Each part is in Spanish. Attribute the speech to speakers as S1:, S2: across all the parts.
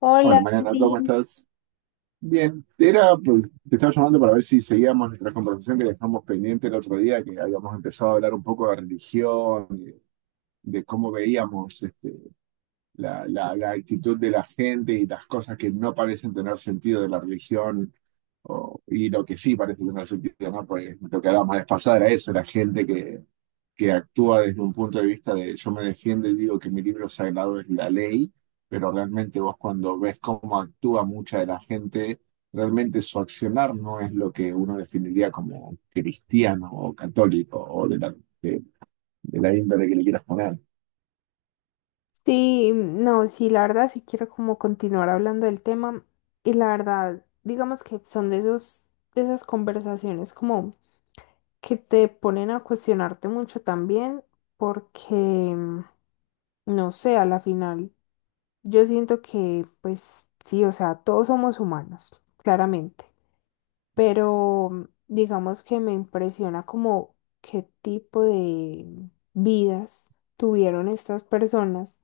S1: Hola,
S2: Bueno, Mariana, ¿cómo
S1: Andy.
S2: estás? Bien, era, pues, te estaba llamando para ver si seguíamos nuestra conversación que dejamos pendiente el otro día, que habíamos empezado a hablar un poco de religión, de cómo veíamos la actitud de la gente y las cosas que no parecen tener sentido de la religión y lo que sí parece tener sentido, ¿no? Pues lo que hablábamos la vez pasada era eso, la gente que actúa desde un punto de vista de yo me defiendo y digo que mi libro sagrado es la ley, pero realmente vos cuando ves cómo actúa mucha de la gente, realmente su accionar no es lo que uno definiría como cristiano o católico o de, de la índole que le quieras poner.
S1: Sí, no, sí, la verdad sí quiero como continuar hablando del tema y la verdad, digamos que son de esos, de esas conversaciones como que te ponen a cuestionarte mucho también porque, no sé, a la final yo siento que pues sí, o sea, todos somos humanos, claramente, pero digamos que me impresiona como qué tipo de vidas tuvieron estas personas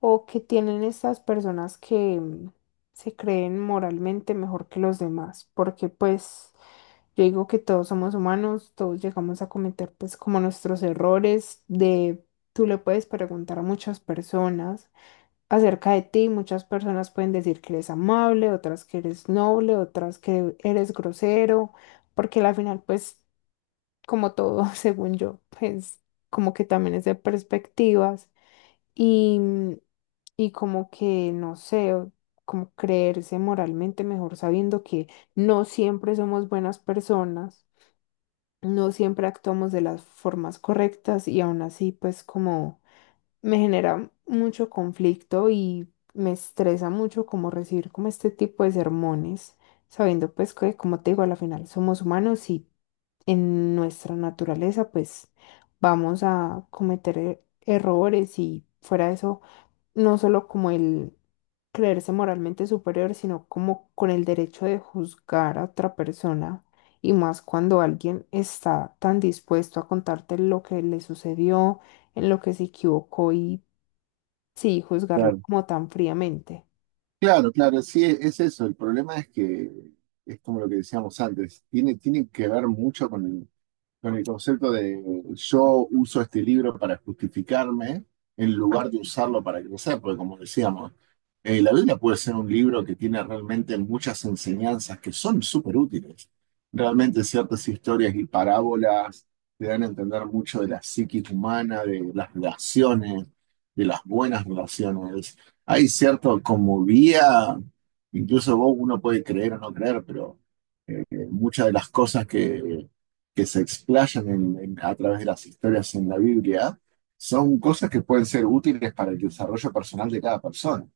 S1: o que tienen estas personas que se creen moralmente mejor que los demás, porque pues yo digo que todos somos humanos, todos llegamos a cometer pues como nuestros errores de... Tú le puedes preguntar a muchas personas acerca de ti, muchas personas pueden decir que eres amable, otras que eres noble, otras que eres grosero, porque al final pues como todo, según yo, pues como que también es de perspectivas. Y, y como que, no sé, o como creerse moralmente mejor sabiendo que no siempre somos buenas personas, no siempre actuamos de las formas correctas y aún así pues como me genera mucho conflicto y me estresa mucho como recibir como este tipo de sermones, sabiendo pues que como te digo, a la final somos humanos y en nuestra naturaleza pues vamos a cometer errores y fuera de eso no solo como el creerse moralmente superior, sino como con el derecho de juzgar a otra persona, y más cuando alguien está tan dispuesto a contarte lo que le sucedió, en lo que se equivocó y sí, juzgarlo
S2: Claro,
S1: como tan fríamente.
S2: claro, claro, sí, es eso. El problema es que es como lo que decíamos antes, tiene que ver mucho con el concepto de yo uso este libro para justificarme en lugar de usarlo para crecer, porque como decíamos, la Biblia puede ser un libro que tiene realmente muchas enseñanzas que son súper útiles. Realmente ciertas historias y parábolas te dan a entender mucho de la psiquis humana, de las relaciones, de las buenas relaciones. Hay cierto como vía, incluso vos uno puede creer o no creer, pero muchas de las cosas que se explayan a través de las historias en la Biblia son cosas que pueden ser útiles para el desarrollo personal de cada persona.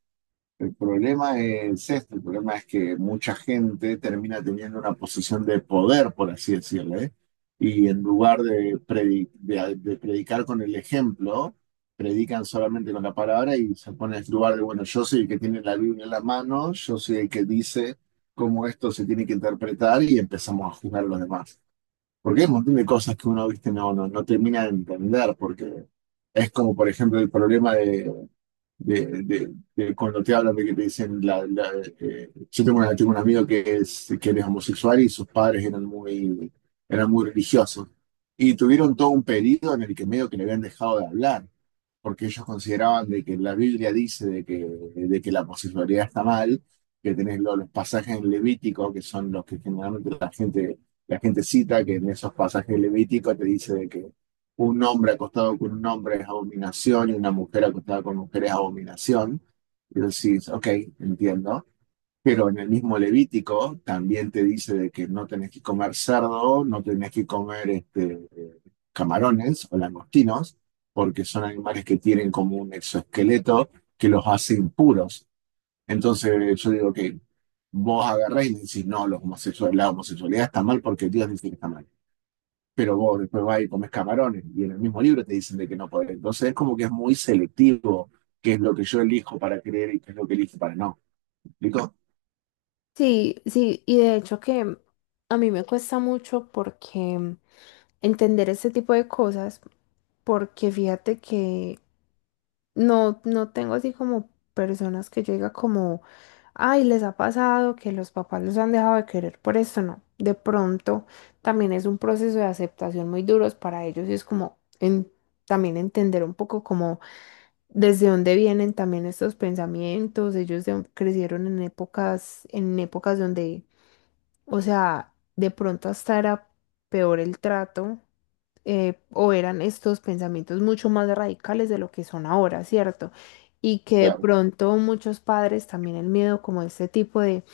S2: El problema es este, el problema es que mucha gente termina teniendo una posición de poder, por así decirlo, ¿eh? Y en lugar de predicar con el ejemplo, predican solamente con la palabra y se pone en el lugar de, bueno, yo soy el que tiene la Biblia en la mano, yo soy el que dice cómo esto se tiene que interpretar y empezamos a juzgar a los demás. Porque hay un montón de cosas que uno, viste, no termina de entender, porque es como, por ejemplo, el problema de cuando te hablan de que te dicen, tengo un amigo que es, que él es homosexual y sus padres eran eran muy religiosos. Y tuvieron todo un periodo en el que medio que le habían dejado de hablar porque ellos consideraban de que la Biblia dice de que la homosexualidad está mal, que tenés los pasajes en Levítico, que son los que generalmente la gente cita, que en esos pasajes Levíticos te dice de que un hombre acostado con un hombre es abominación y una mujer acostada con mujer es abominación. Y decís, ok, entiendo. Pero en el mismo Levítico también te dice de que no tenés que comer cerdo, no tenés que comer camarones o langostinos, porque son animales que tienen como un exoesqueleto que los hace impuros. Entonces yo digo que vos agarrás y me decís, no, los homosexuales, la homosexualidad está mal porque Dios dice que está mal. Pero vos después vas y comes camarones y en el mismo libro te dicen de que no podés. Entonces es como que es muy selectivo qué es lo que yo elijo para creer y qué es lo que elijo para no. ¿Explico?
S1: Sí, sí, y de hecho que a mí me cuesta mucho porque entender este tipo de cosas, porque fíjate que no, no tengo así como personas que yo diga como, ay, les ha pasado que los papás los han dejado de querer por esto, no. De pronto también es un proceso de aceptación muy duros para ellos y es como también entender un poco como desde dónde vienen también estos pensamientos. Ellos crecieron en épocas donde, o sea, de pronto hasta era peor el trato o eran estos pensamientos mucho más radicales de lo que son ahora, ¿cierto? Y que de
S2: Claro,
S1: pronto muchos padres también el miedo como este tipo de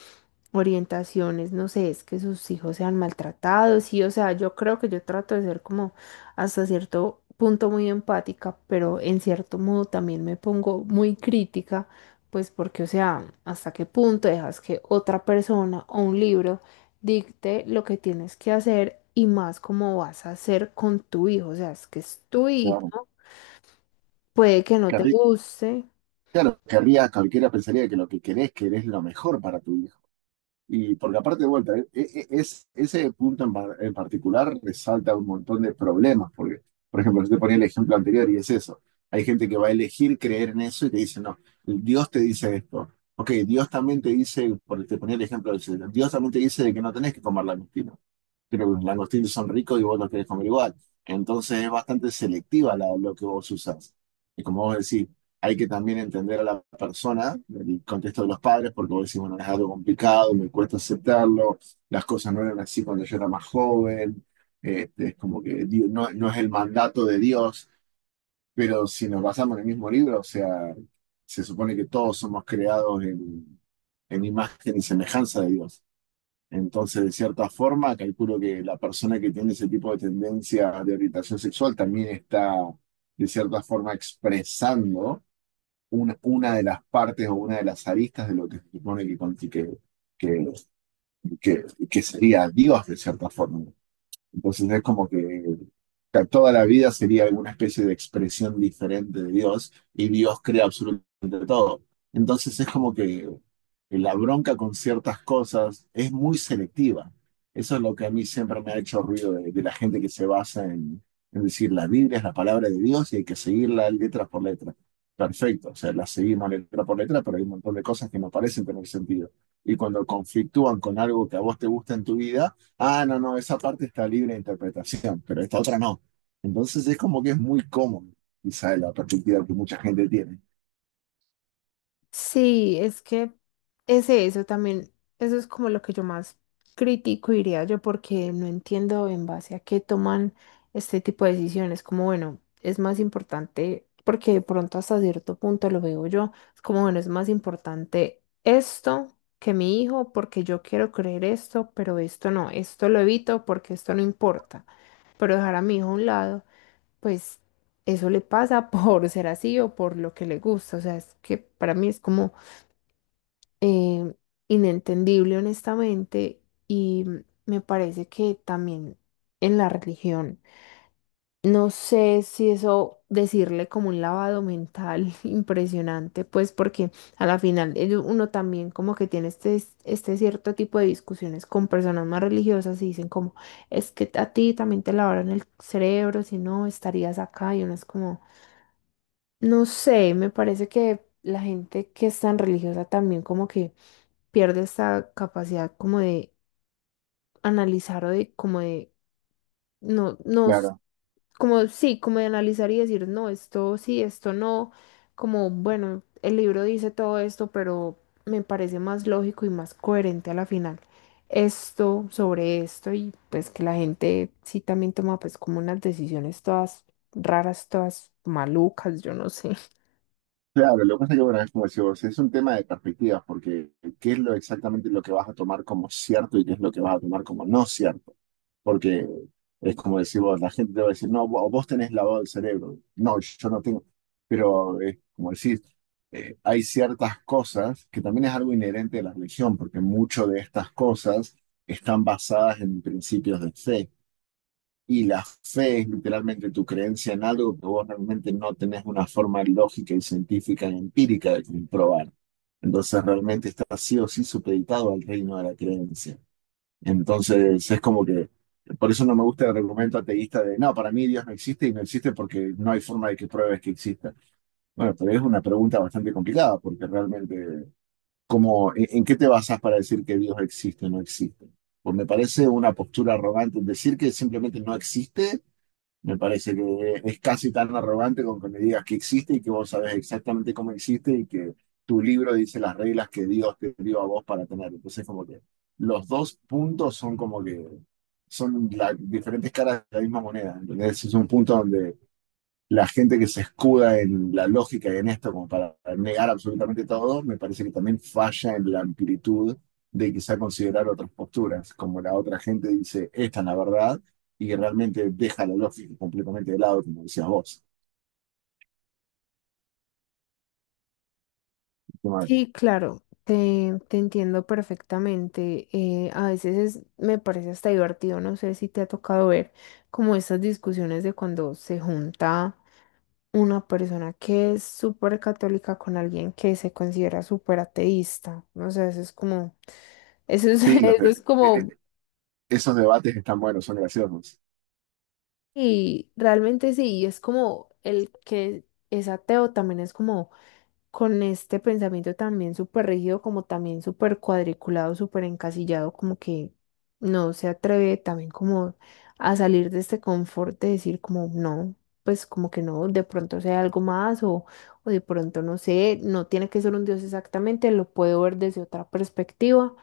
S1: orientaciones, no sé, es que sus hijos sean maltratados, sí, o sea, yo creo que yo trato de ser como hasta cierto punto muy empática, pero en cierto modo también me pongo muy crítica, pues porque, o sea, hasta qué punto dejas que otra persona o un libro dicte lo que tienes que hacer y más cómo vas a hacer con tu hijo, o sea, es que es tu
S2: claro.
S1: hijo, puede que no te
S2: Qué
S1: guste.
S2: Claro, querría, cualquiera pensaría que lo que querés, querés lo mejor para tu hijo. Y porque aparte de vuelta, ese punto en particular resalta un montón de problemas, porque, por ejemplo, yo te ponía el ejemplo anterior y es eso. Hay gente que va a elegir creer en eso y te dice, no, Dios te dice esto. Ok, Dios también te dice, por te ponía el ejemplo del cielo, Dios también te dice de que no tenés que comer la mentira, pero los langostinos son ricos y vos los querés comer igual. Entonces es bastante selectiva lo que vos usás. Y como vos decís, hay que también entender a la persona, el contexto de los padres, porque vos decís, bueno, es algo complicado, me cuesta aceptarlo, las cosas no eran así cuando yo era más joven, este, es como que no, no es el mandato de Dios, pero si nos basamos en el mismo libro, o sea, se supone que todos somos creados en imagen y semejanza de Dios. Entonces, de cierta forma, calculo que la persona que tiene ese tipo de tendencia de orientación sexual también está, de cierta forma, expresando una de las partes o una de las aristas de lo que se supone que, que, que sería Dios, de cierta forma. Entonces es como que toda la vida sería alguna especie de expresión diferente de Dios y Dios crea absolutamente todo. Entonces es como que la bronca con ciertas cosas es muy selectiva. Eso es lo que a mí siempre me ha hecho ruido de la gente que se basa en decir la Biblia es la palabra de Dios y hay que seguirla letra por letra. Perfecto, o sea, la seguimos letra por letra, pero hay un montón de cosas que no parecen tener sentido. Y cuando conflictúan con algo que a vos te gusta en tu vida, ah, no, no, esa parte está libre de interpretación, pero esta otra no. Entonces es como que es muy cómodo, quizá de la perspectiva que mucha gente tiene.
S1: Sí, es que es eso también, eso es como lo que yo más critico, diría yo, porque no entiendo en base a qué toman este tipo de decisiones, como bueno, es más importante, porque de pronto hasta cierto punto lo veo yo, es como bueno, es más importante esto que mi hijo, porque yo quiero creer esto, pero esto no, esto lo evito porque esto no importa, pero dejar a mi hijo a un lado, pues eso le pasa por ser así o por lo que le gusta, o sea, es que para mí es como eh, inentendible honestamente y me parece que también en la religión, no sé si eso decirle como un lavado mental impresionante, pues porque a la final uno también como que tiene este, este cierto tipo de discusiones con personas más religiosas y dicen como, es que a ti también te lavaron el cerebro, si no estarías acá y uno es como, no sé, me parece que la gente que es tan religiosa también como que pierde esta capacidad como de analizar o de como de no, no, s-
S2: Claro,
S1: como sí, como de analizar y decir, no, esto sí, esto no, como bueno, el libro dice todo esto, pero me parece más lógico y más coherente a la final esto sobre esto y pues que la gente sí también toma pues como unas decisiones todas raras, todas malucas, yo no sé.
S2: claro, lo que pasa es que, bueno, es como decís vos, es un tema de perspectivas, porque qué es lo exactamente lo que vas a tomar como cierto y qué es lo que vas a tomar como no cierto. Porque es como decir, vos, la gente te va a decir, no, vos tenés lavado el cerebro. No, yo no tengo. Pero es como decir, hay ciertas cosas que también es algo inherente de la religión, porque muchas de estas cosas están basadas en principios de fe. Y la fe es literalmente tu creencia en algo que vos realmente no tenés una forma lógica y científica y empírica de comprobar. Entonces realmente está sí o sí supeditado al reino de la creencia. Entonces es como que, por eso no me gusta el argumento ateísta de, no, para mí Dios no existe y no existe porque no hay forma de que pruebes que exista. Bueno, pero es una pregunta bastante complicada porque realmente, como en qué te basas para decir que Dios existe o no existe? Pues me parece una postura arrogante decir que simplemente no existe, me parece que es casi tan arrogante con que me digas que existe y que vos sabés exactamente cómo existe y que tu libro dice las reglas que Dios te dio a vos para tener. Entonces, como que los dos puntos son como que son las diferentes caras de la misma moneda. ¿Entendés? Es un punto la gente que se escuda en la lógica y en esto como para negar absolutamente todo, me parece que también falla en la amplitud de quizá considerar otras posturas, como la otra gente dice, esta es la verdad, y realmente deja la lógica completamente de lado, como decías vos.
S1: Sí, claro, te entiendo perfectamente. A veces me parece hasta divertido, no sé si te ha tocado ver como estas discusiones de cuando se junta una persona que es súper católica con alguien que se considera súper ateísta. No sé, eso es como, eso es,
S2: Sí, los
S1: eso
S2: de-
S1: es
S2: e-
S1: como,
S2: e- esos debates están buenos, son graciosos.
S1: y realmente sí, y es como el que es ateo también es como con este pensamiento también súper rígido, como también súper cuadriculado, súper encasillado, como que no se atreve también como a salir de este confort de decir como no, pues como que no, de pronto sea algo más o de pronto no sé, no tiene que ser un Dios exactamente, lo puedo ver desde otra perspectiva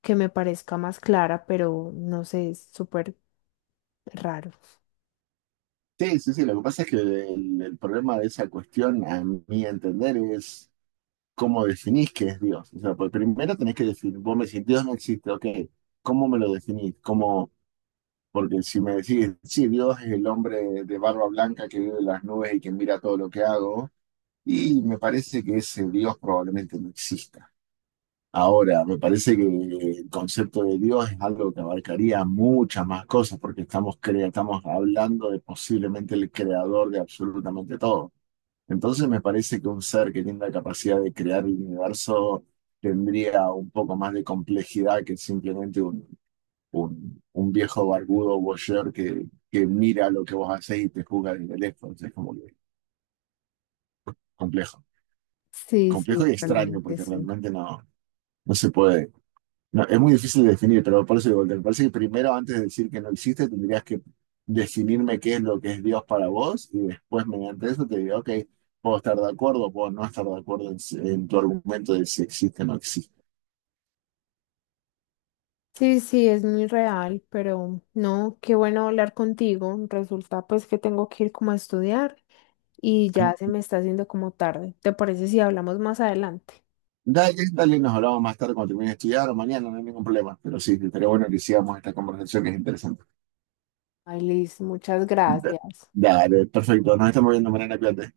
S1: que me parezca más clara, pero no sé, es súper raro.
S2: Sí, sí, sí, lo que pasa es que el problema de esa cuestión, a mi entender, es ¿cómo definís qué es Dios? O sea, pues primero tenés que definir, vos me decís, Dios no existe, ok, ¿cómo me lo definís? ¿Cómo? Porque si me decís, sí, Dios es el hombre de barba blanca que vive en las nubes y que mira todo lo que hago, y me parece que ese Dios probablemente no exista. Ahora, me parece que el concepto de Dios es algo que abarcaría muchas más cosas, porque estamos, estamos hablando de posiblemente el creador de absolutamente todo. Entonces me parece que un ser que tiene la capacidad de crear el universo tendría un poco más de complejidad que simplemente un, un viejo barbudo voyeur que mira lo que vos hacés y te juzga desde lejos. Es como que complejo.
S1: Sí,
S2: Complejo
S1: sí,
S2: y extraño
S1: realmente
S2: porque
S1: sí.
S2: realmente no, no se puede. No, es muy difícil de definir, pero por eso digo, me parece que primero, antes de decir que no existe, tendrías que definirme qué es lo que es Dios para vos y después mediante eso te digo, ok, puedo estar de acuerdo, puedo no estar de acuerdo en, si, en tu argumento de si existe o no existe.
S1: Sí, sí, es muy real, pero no, qué bueno hablar contigo. Resulta pues que tengo que ir como a estudiar y ya se me está haciendo como tarde. ¿Te parece si hablamos más adelante?
S2: Dale, dale, nos hablamos más tarde cuando termine de estudiar o mañana, no hay ningún problema, pero sí, estaría bueno que sigamos esta conversación que es interesante.
S1: Ay, Liz, muchas
S2: Da-
S1: gracias.
S2: Dale, perfecto, nos estamos viendo mañana, cuídate.